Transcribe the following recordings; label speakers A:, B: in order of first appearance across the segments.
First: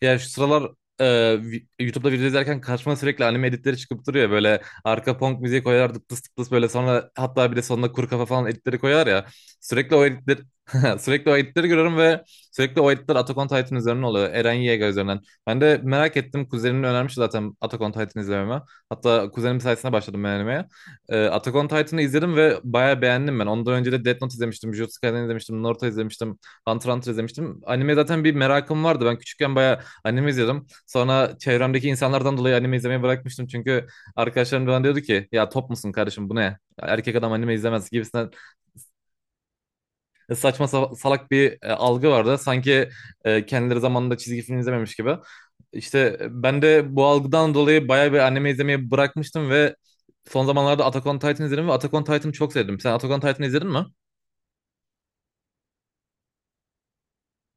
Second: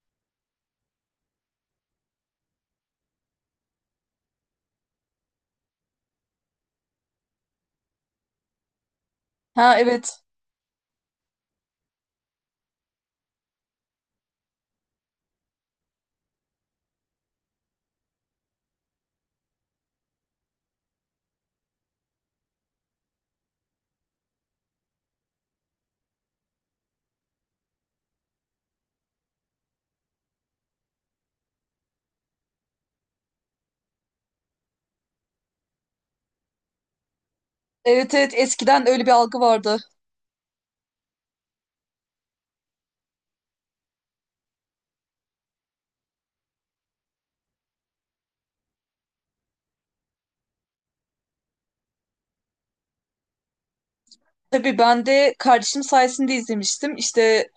A: Ya şu sıralar e, YouTube'da video izlerken karşıma sürekli anime editleri çıkıp duruyor. Böyle arka punk müziği koyar dıp dıs dıp dıs böyle sonra hatta bir de sonuna kuru kafa falan editleri koyar ya.
B: Ha
A: Sürekli o
B: evet.
A: editler sürekli o editleri görüyorum ve sürekli o editler Attack on Titan üzerinden oluyor. Eren Yeager üzerinden. Ben de merak ettim. Kuzenim önermiş zaten Attack on Titan izlememe. Hatta kuzenim sayesinde başladım ben animeye. Attack on Titan'ı izledim ve bayağı beğendim ben. Ondan önce de Death Note izlemiştim, Jujutsu Kaisen izlemiştim, Naruto izlemiştim, Hunter x Hunter izlemiştim. Anime zaten bir merakım vardı. Ben küçükken bayağı anime izliyordum. Sonra çevremdeki insanlardan dolayı anime izlemeyi bırakmıştım. Çünkü arkadaşlarım bana diyordu ki ya top musun kardeşim bu ne? Ya erkek adam anime izlemez
B: Evet
A: gibisinden
B: evet, eskiden öyle bir algı vardı.
A: saçma salak bir algı vardı. Sanki kendileri zamanında çizgi film izlememiş gibi. İşte ben de bu algıdan dolayı bayağı bir anime izlemeyi bırakmıştım ve son zamanlarda Attack on Titan izledim ve Attack on Titan'ı çok sevdim. Sen Attack on Titan'ı izledin mi?
B: Tabii, ben de kardeşim sayesinde izlemiştim. İşte,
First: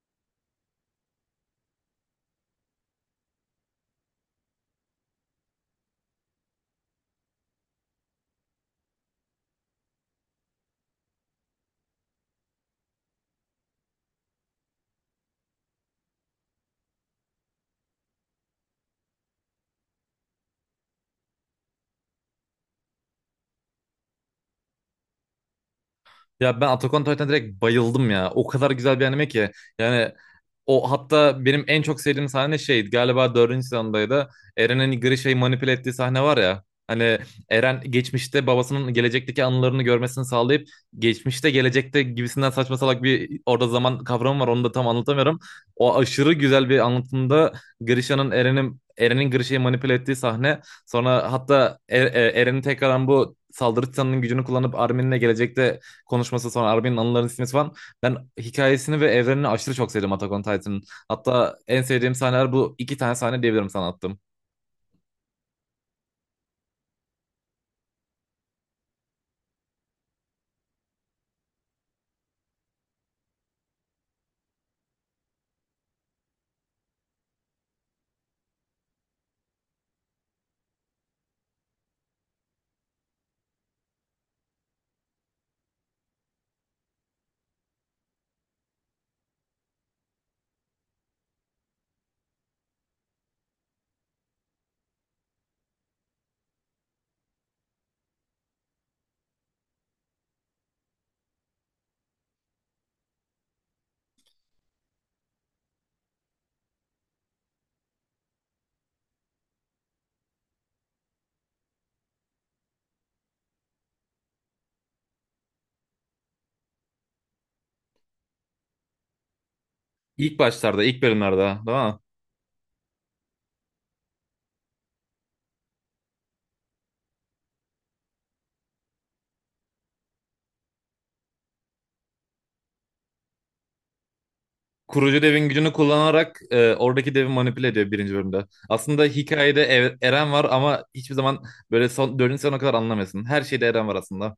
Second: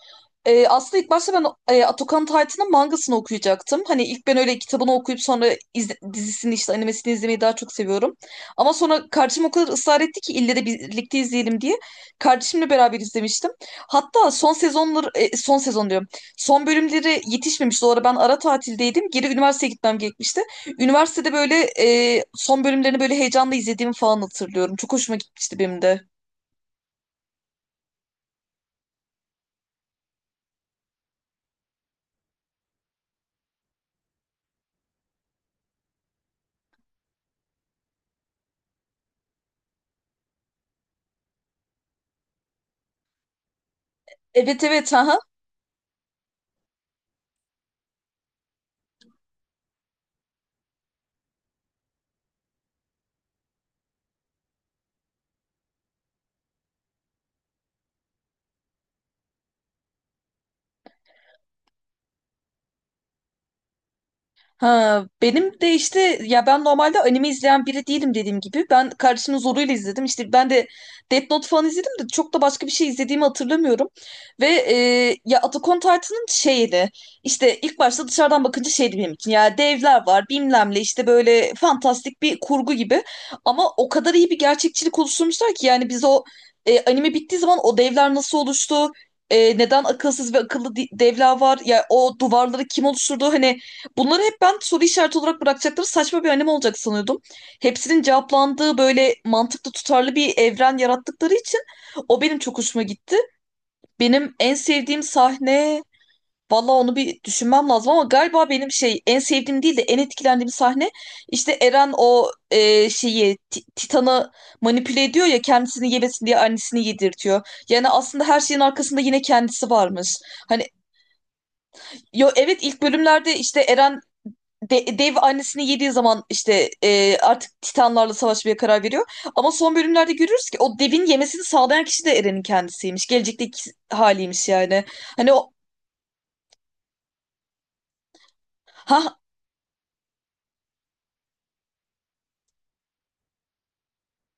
B: Aslında ilk başta ben Atakan Titan'ın mangasını okuyacaktım. Hani ilk ben öyle kitabını okuyup sonra dizisini, işte animesini izlemeyi daha çok seviyorum. Ama sonra kardeşim o kadar ısrar etti ki ille de birlikte izleyelim diye. Kardeşimle beraber izlemiştim. Hatta son sezonları, son sezon diyorum. Son bölümleri yetişmemişti. O ara ben ara tatildeydim. Geri üniversiteye gitmem gerekmişti. Üniversitede böyle son bölümlerini böyle heyecanla izlediğimi falan hatırlıyorum. Çok hoşuma gitmişti benim de.
A: Ya ben Attack on Titan'a direkt bayıldım ya. O kadar güzel bir anime ki. Yani o hatta benim en çok sevdiğim sahne şeydi. Galiba dördüncü sezondaydı. Eren'in hani Grisha'yı manipüle ettiği sahne var ya. Hani Eren geçmişte babasının gelecekteki anılarını görmesini sağlayıp geçmişte gelecekte gibisinden saçma salak bir orada zaman kavramı var.
B: Evet
A: Onu da tam
B: evet. Ha
A: anlatamıyorum. O aşırı güzel bir anlatımda Grisha'nın Eren'in Grisha'yı manipüle ettiği sahne. Sonra hatta Eren'in tekrardan bu saldırı titanının gücünü kullanıp Armin'le gelecekte konuşması sonra Armin'in anılarını silmesi falan. Ben hikayesini ve evrenini aşırı çok sevdim Attack on Titan'ın. Hatta en sevdiğim sahneler bu iki tane sahne diyebilirim sana attım.
B: Ha, Benim de, işte ya, ben normalde anime izleyen biri değilim dediğim gibi. Ben kardeşimin zoruyla izledim. İşte ben de Death Note falan izledim de çok da başka bir şey izlediğimi hatırlamıyorum. Ve ya, Attack on Titan'ın şeydi. İşte ilk başta dışarıdan bakınca şeydi benim için. Ya, devler var bilmem ne, işte böyle fantastik bir kurgu gibi. Ama o kadar iyi bir gerçekçilik oluşturmuşlar ki, yani biz o anime bittiği zaman o devler nasıl oluştu? Neden akılsız ve akıllı devler var? Ya, o duvarları kim oluşturdu? Hani, bunları hep ben soru işareti olarak bırakacakları saçma bir anime olacak sanıyordum. Hepsinin cevaplandığı böyle mantıklı, tutarlı bir evren yarattıkları için o benim çok hoşuma gitti. Benim en sevdiğim sahne, valla onu bir düşünmem lazım, ama galiba benim şey, en sevdiğim değil de en etkilendiğim sahne işte Eren o şeyi Titan'ı manipüle ediyor ya, kendisini yemesin diye annesini yedirtiyor. Yani aslında her şeyin arkasında yine kendisi varmış.
A: İlk
B: Hani.
A: başlarda, ilk bölümlerde, değil mi?
B: Yo, evet, ilk bölümlerde işte Eren dev annesini yediği zaman işte artık Titanlarla savaşmaya karar veriyor. Ama son bölümlerde görüyoruz ki o devin yemesini sağlayan kişi de Eren'in kendisiymiş. Gelecekteki haliymiş yani.
A: Kurucu
B: Hani
A: devin
B: o.
A: gücünü kullanarak oradaki devi manipüle ediyor birinci bölümde. Aslında
B: ha
A: hikayede Eren var ama hiçbir zaman böyle son, dördüncü sezona kadar anlamıyorsun. Her şeyde Eren var aslında.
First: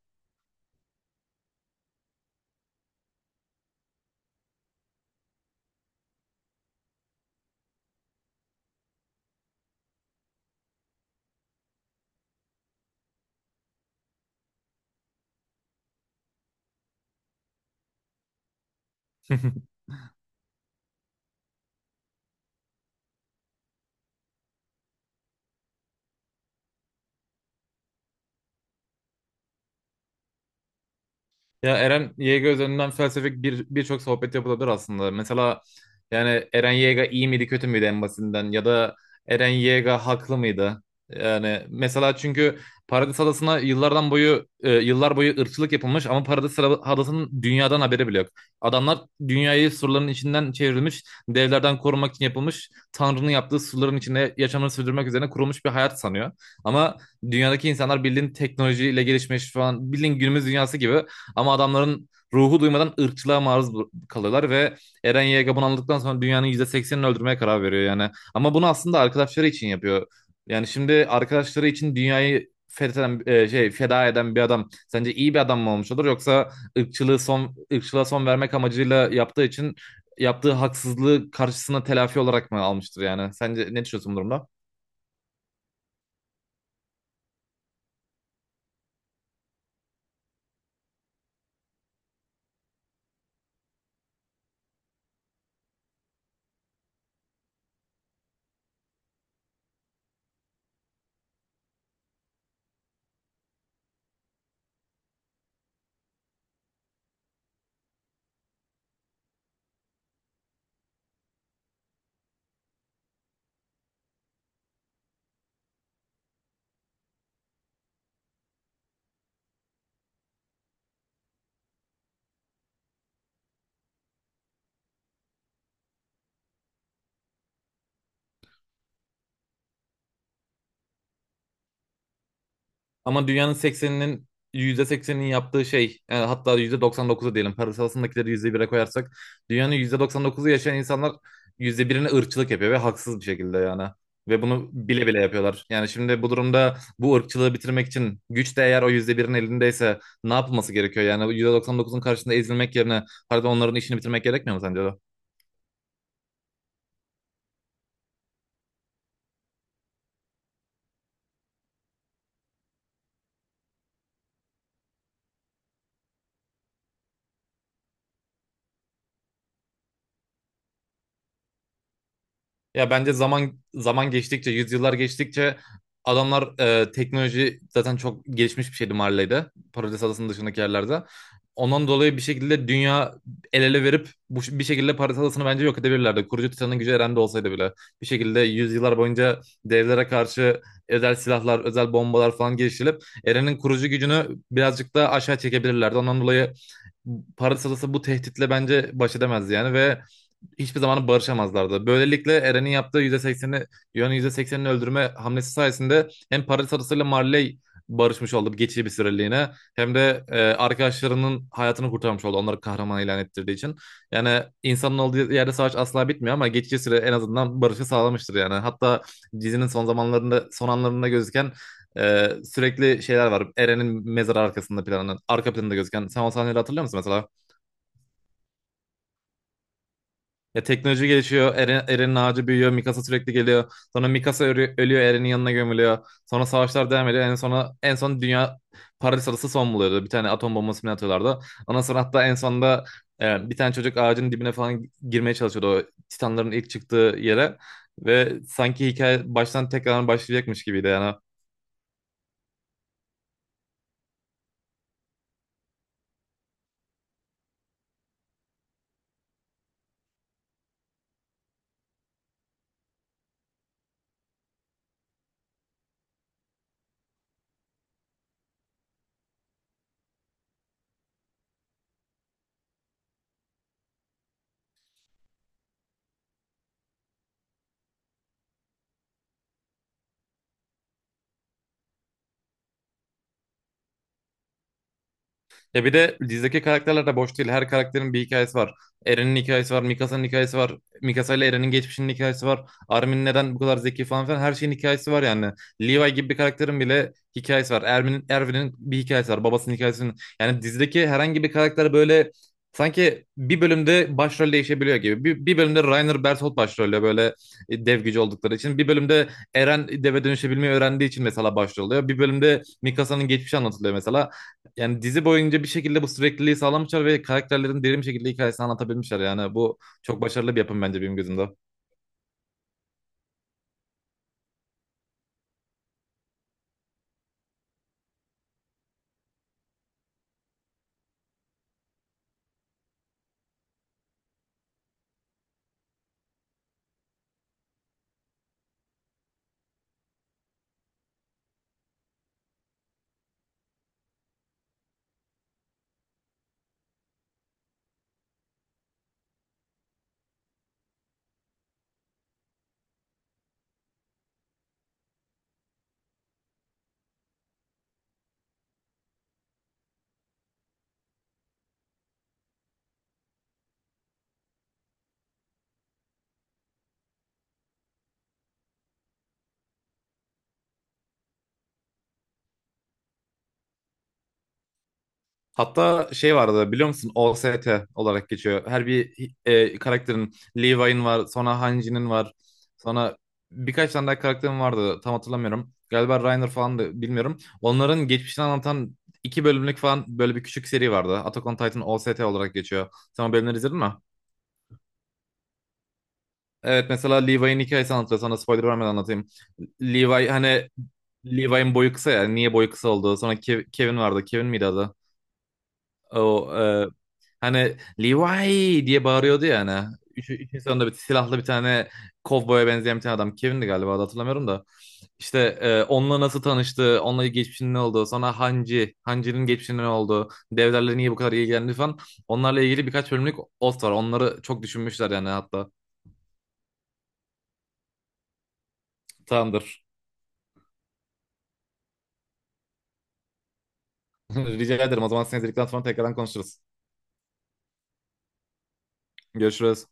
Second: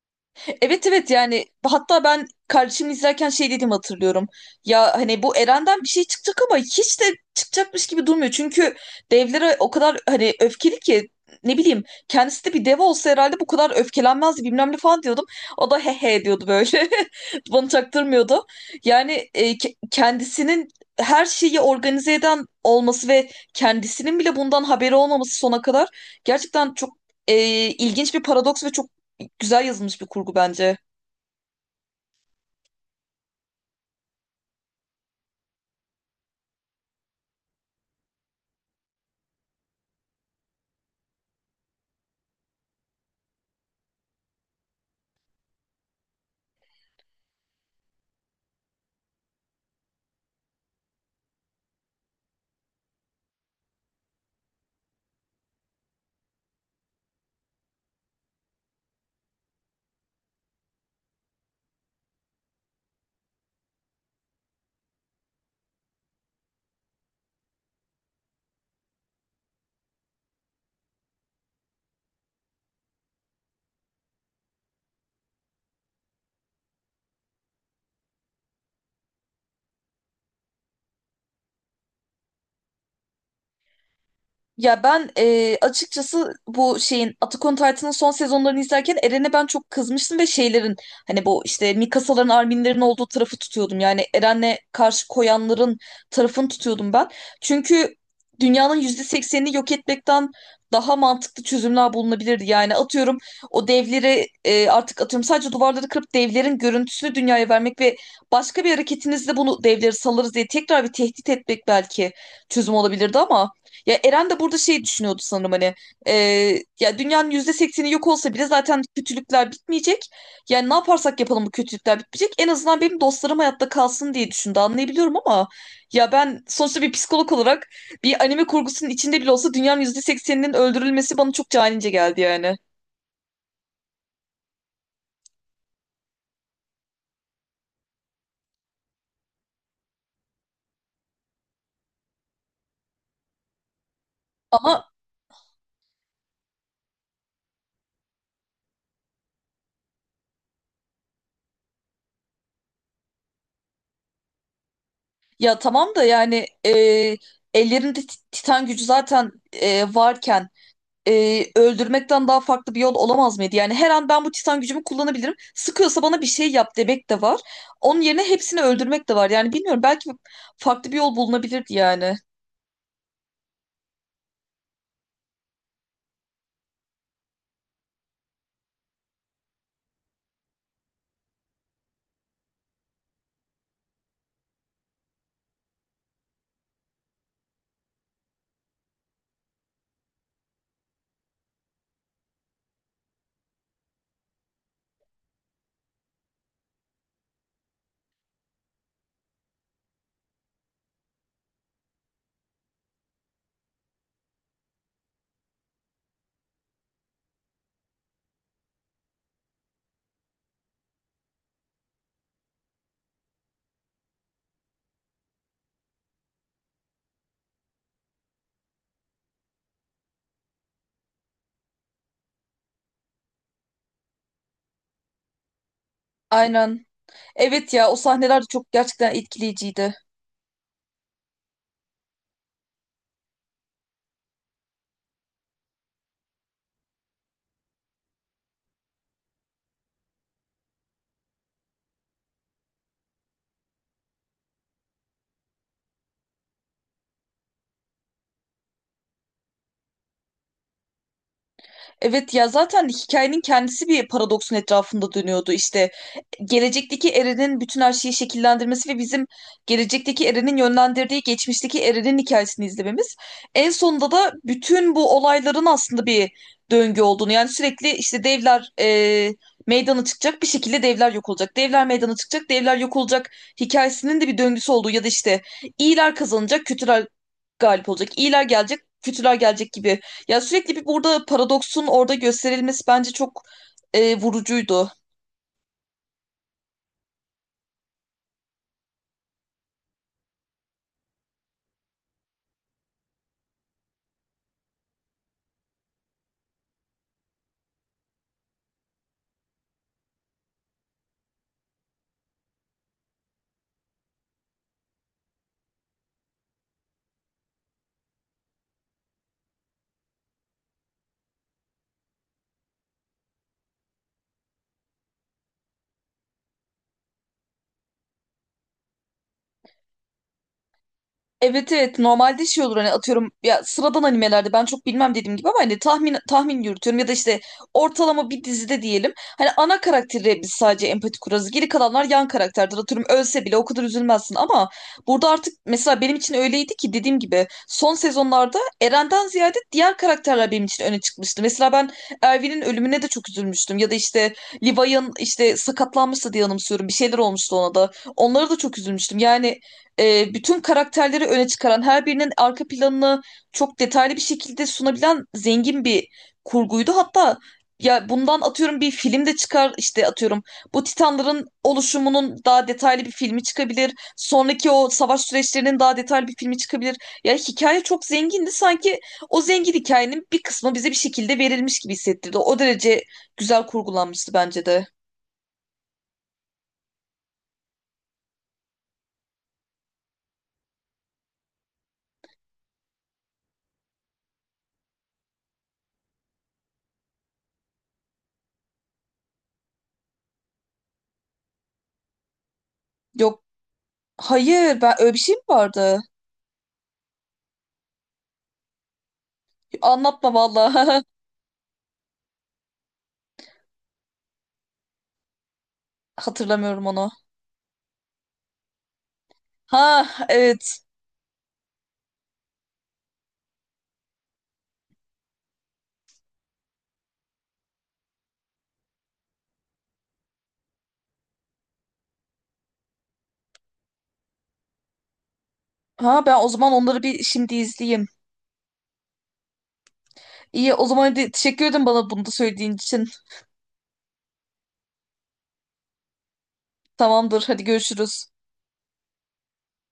B: Evet evet, yani hatta ben kardeşim izlerken şey dedim, hatırlıyorum. Ya hani, bu Eren'den bir şey çıkacak ama hiç de çıkacakmış gibi durmuyor. Çünkü devlere o kadar hani öfkeli ki, ne bileyim, kendisi de bir dev olsa herhalde bu kadar öfkelenmezdi bilmem ne falan diyordum. O da he he diyordu böyle. Bana çaktırmıyordu. Yani kendisinin her şeyi organize eden olması ve kendisinin bile bundan haberi olmaması sona kadar gerçekten çok e, ilginç bir paradoks ve çok güzel yazılmış bir kurgu bence.
A: Ya Eren Yeager üzerinden felsefik bir birçok sohbet yapılabilir aslında. Mesela yani Eren Yeager iyi miydi kötü müydü en basitinden ya da Eren Yeager haklı mıydı? Yani mesela çünkü Paradis Adası'na yıllar boyu ırkçılık yapılmış ama Paradis Adası'nın dünyadan haberi bile yok. Adamlar dünyayı surların içinden çevrilmiş, devlerden korumak için yapılmış, Tanrı'nın yaptığı surların içinde yaşamını sürdürmek üzerine kurulmuş bir hayat sanıyor. Ama dünyadaki insanlar bildiğin teknolojiyle gelişmiş falan bildiğin günümüz dünyası gibi ama adamların ruhu duymadan ırkçılığa maruz kalıyorlar ve Eren Yeager bunu anladıktan sonra dünyanın %80'ini öldürmeye karar veriyor yani. Ama bunu aslında arkadaşları için yapıyor. Yani şimdi arkadaşları için dünyayı fetheden, feda eden bir adam sence iyi bir adam mı olmuş olur yoksa ırkçılığı son ırkçılığa son vermek amacıyla yaptığı için yaptığı haksızlığı karşısına telafi olarak mı almıştır yani? Sence ne düşünüyorsun bu durumda?
B: Ya ben açıkçası bu şeyin, Attack on Titan'ın son sezonlarını izlerken Eren'e ben çok kızmıştım ve şeylerin, hani bu işte Mikasa'ların, Armin'lerin olduğu tarafı tutuyordum. Yani Eren'le karşı koyanların tarafını tutuyordum ben. Çünkü dünyanın %80'ini yok etmekten daha mantıklı çözümler bulunabilirdi. Yani, atıyorum, o devleri artık, atıyorum, sadece duvarları kırıp devlerin görüntüsünü dünyaya vermek ve başka bir hareketinizle bunu, devleri salarız diye tekrar bir tehdit etmek belki çözüm olabilirdi, ama ya Eren de burada şey düşünüyordu sanırım, hani e, ya, dünyanın %80'i yok olsa bile zaten kötülükler bitmeyecek. Yani ne yaparsak yapalım bu kötülükler bitmeyecek. En azından benim dostlarım hayatta kalsın diye düşündü, anlayabiliyorum, ama ya ben sonuçta bir psikolog olarak bir anime kurgusunun içinde bile olsa dünyanın %80'inin öldürülmesi bana çok canice geldi yani.
A: Ama dünyanın yüzde %80'inin yaptığı şey, yani hatta %99'u diyelim, parasalsındakileri %1'e koyarsak dünyanın %99'u yaşayan insanlar %1'ine ırkçılık yapıyor ve haksız bir şekilde yani. Ve bunu
B: Ama
A: bile bile yapıyorlar. Yani şimdi bu durumda bu ırkçılığı bitirmek için güç de eğer o %1'in elindeyse ne yapılması gerekiyor? Yani %99'un karşısında ezilmek yerine, pardon, onların işini bitirmek gerekmiyor mu sence de?
B: ya tamam da, yani ellerinde titan gücü zaten varken öldürmekten daha farklı bir yol olamaz mıydı? Yani her an ben bu titan gücümü kullanabilirim. Sıkıyorsa bana bir şey yap demek de var. Onun yerine hepsini öldürmek de var. Yani bilmiyorum, belki farklı bir yol bulunabilirdi yani.
A: Ya bence zaman zaman geçtikçe, yüzyıllar geçtikçe adamlar teknoloji zaten çok gelişmiş bir şeydi Marley'de. Paradis Adası'nın dışındaki yerlerde. Ondan dolayı bir şekilde dünya el ele verip bu, bir şekilde Paradis Adası'nı bence yok edebilirlerdi. Kurucu Titan'ın gücü Eren'de olsaydı bile. Bir şekilde yüzyıllar boyunca devlere karşı özel silahlar, özel bombalar falan geliştirilip Eren'in kurucu gücünü birazcık da aşağı çekebilirlerdi. Ondan dolayı Paradis Adası bu tehditle bence baş edemezdi yani ve hiçbir zaman barışamazlardı. Böylelikle Eren'in yaptığı %80'i, Yuan'ın %80'ini öldürme hamlesi sayesinde hem Paris adasıyla Marley barışmış oldu geçici bir süreliğine, hem de arkadaşlarının hayatını kurtarmış oldu onları kahraman ilan ettirdiği için. Yani insanın olduğu yerde savaş asla bitmiyor ama geçici süre en azından barışı sağlamıştır yani. Hatta dizinin son zamanlarında son anlarında gözüken e, sürekli şeyler var. Eren'in mezarı arkasında planının arka planında gözüken, sen o sahneleri hatırlıyor
B: Aynen.
A: musun mesela?
B: Evet ya, o sahneler de çok gerçekten etkileyiciydi.
A: Ya teknoloji gelişiyor. Eren, Eren'in ağacı büyüyor. Mikasa sürekli geliyor. Sonra Mikasa ölüyor. Eren'in yanına gömülüyor. Sonra savaşlar devam ediyor. En son dünya Paris adası son buluyordu. Bir tane atom bombası mı ne atıyorlardı. Ondan sonra hatta en sonunda bir tane çocuk ağacın dibine falan girmeye çalışıyordu. O Titanların ilk çıktığı yere. Ve sanki hikaye baştan tekrar başlayacakmış gibiydi yani.
B: Evet ya, zaten hikayenin kendisi bir paradoksun etrafında dönüyordu. İşte gelecekteki Eren'in bütün her şeyi şekillendirmesi ve bizim gelecekteki Eren'in yönlendirdiği geçmişteki Eren'in hikayesini izlememiz. En sonunda da bütün bu olayların aslında bir döngü olduğunu, yani sürekli işte devler meydana çıkacak, bir şekilde devler yok olacak. Devler meydana çıkacak, devler yok olacak hikayesinin de bir döngüsü olduğu, ya da işte iyiler kazanacak, kötüler galip olacak. İyiler gelecek, kötüler gelecek gibi. Ya sürekli bir burada paradoksun orada gösterilmesi bence çok vurucuydu.
A: Ya bir de dizideki karakterler de boş değil. Her karakterin bir hikayesi var. Eren'in hikayesi var, Mikasa'nın hikayesi var. Mikasa ile Eren'in geçmişinin hikayesi var. Armin neden bu kadar zeki falan filan, her şeyin hikayesi var yani. Levi gibi bir karakterin bile hikayesi var. Erwin'in bir hikayesi var. Babasının hikayesinin. Yani dizideki herhangi bir karakter böyle sanki bir bölümde başrol değişebiliyor gibi. Bir bölümde Rainer Berthold başrolle böyle dev gücü oldukları için. Bir bölümde Eren deve dönüşebilmeyi öğrendiği için mesela başrol oluyor. Bir bölümde Mikasa'nın geçmişi anlatılıyor mesela. Yani dizi boyunca bir şekilde bu sürekliliği sağlamışlar ve karakterlerin derin bir şekilde hikayesini anlatabilmişler. Yani bu çok başarılı bir yapım bence benim gözümde.
B: Evet evet, normalde şey olur hani, atıyorum ya, sıradan animelerde ben çok bilmem dediğim gibi, ama hani tahmin yürütüyorum ya da işte ortalama bir dizide diyelim, hani ana karakterle biz sadece empati kurarız, geri kalanlar yan karakterdir, atıyorum ölse bile o kadar üzülmezsin, ama burada artık mesela benim için öyleydi ki, dediğim gibi son sezonlarda Eren'den ziyade diğer karakterler benim için öne çıkmıştı. Mesela ben Erwin'in ölümüne de çok üzülmüştüm ya da işte Levi'nin, işte sakatlanmıştı diye anımsıyorum, bir şeyler olmuştu, ona da, onlara da çok üzülmüştüm yani. Bütün karakterleri öne çıkaran, her birinin arka planını çok detaylı bir şekilde sunabilen zengin bir kurguydu. Hatta ya bundan, atıyorum, bir film de çıkar, işte atıyorum bu Titanların oluşumunun daha detaylı bir filmi çıkabilir. Sonraki o savaş süreçlerinin daha detaylı bir filmi çıkabilir. Ya hikaye çok zengindi. Sanki o zengin hikayenin bir kısmı bize bir şekilde verilmiş gibi hissettirdi. O derece güzel kurgulanmıştı bence de.
A: Hatta şey vardı biliyor musun? OST olarak geçiyor. Her bir karakterin, Levi'nin var, sonra Hanji'nin var, sonra birkaç tane daha karakterin vardı. Tam hatırlamıyorum. Galiba Reiner falan da bilmiyorum. Onların geçmişini anlatan iki bölümlük falan böyle bir küçük seri vardı. Attack on Titan OST olarak geçiyor. Sen o
B: Yok,
A: bölümleri izledin mi?
B: hayır, ben, öyle bir şey mi vardı?
A: Evet mesela Levi'nin hikayesini anlatıyor. Sana spoiler vermeden anlatayım.
B: Anlatma
A: Levi
B: valla.
A: hani Levi'nin boyu kısa ya. Niye boyu kısa oldu? Sonra Kevin vardı. Kevin miydi adı? O
B: Hatırlamıyorum onu.
A: hani Levi diye bağırıyordu ya hani.
B: Ha
A: Üçün
B: evet.
A: sonunda bir silahlı bir tane kovboya benzeyen bir tane adam. Kevin'di galiba adı, hatırlamıyorum da. İşte onunla nasıl tanıştı, onunla geçmişinin ne olduğu, sonra Hanji, Hanji'nin geçmişinin ne olduğu, devlerle niye bu kadar ilgilendi falan. Onlarla ilgili birkaç bölümlük ot var. Onları çok düşünmüşler yani hatta.
B: Ha, ben o zaman onları bir şimdi izleyeyim.
A: Tamamdır.
B: İyi, o zaman hadi, teşekkür ederim bana bunu da söylediğin için.
A: Rica ederim. O zaman seni izledikten sonra tekrardan konuşuruz.
B: Tamamdır, hadi görüşürüz.
A: Görüşürüz.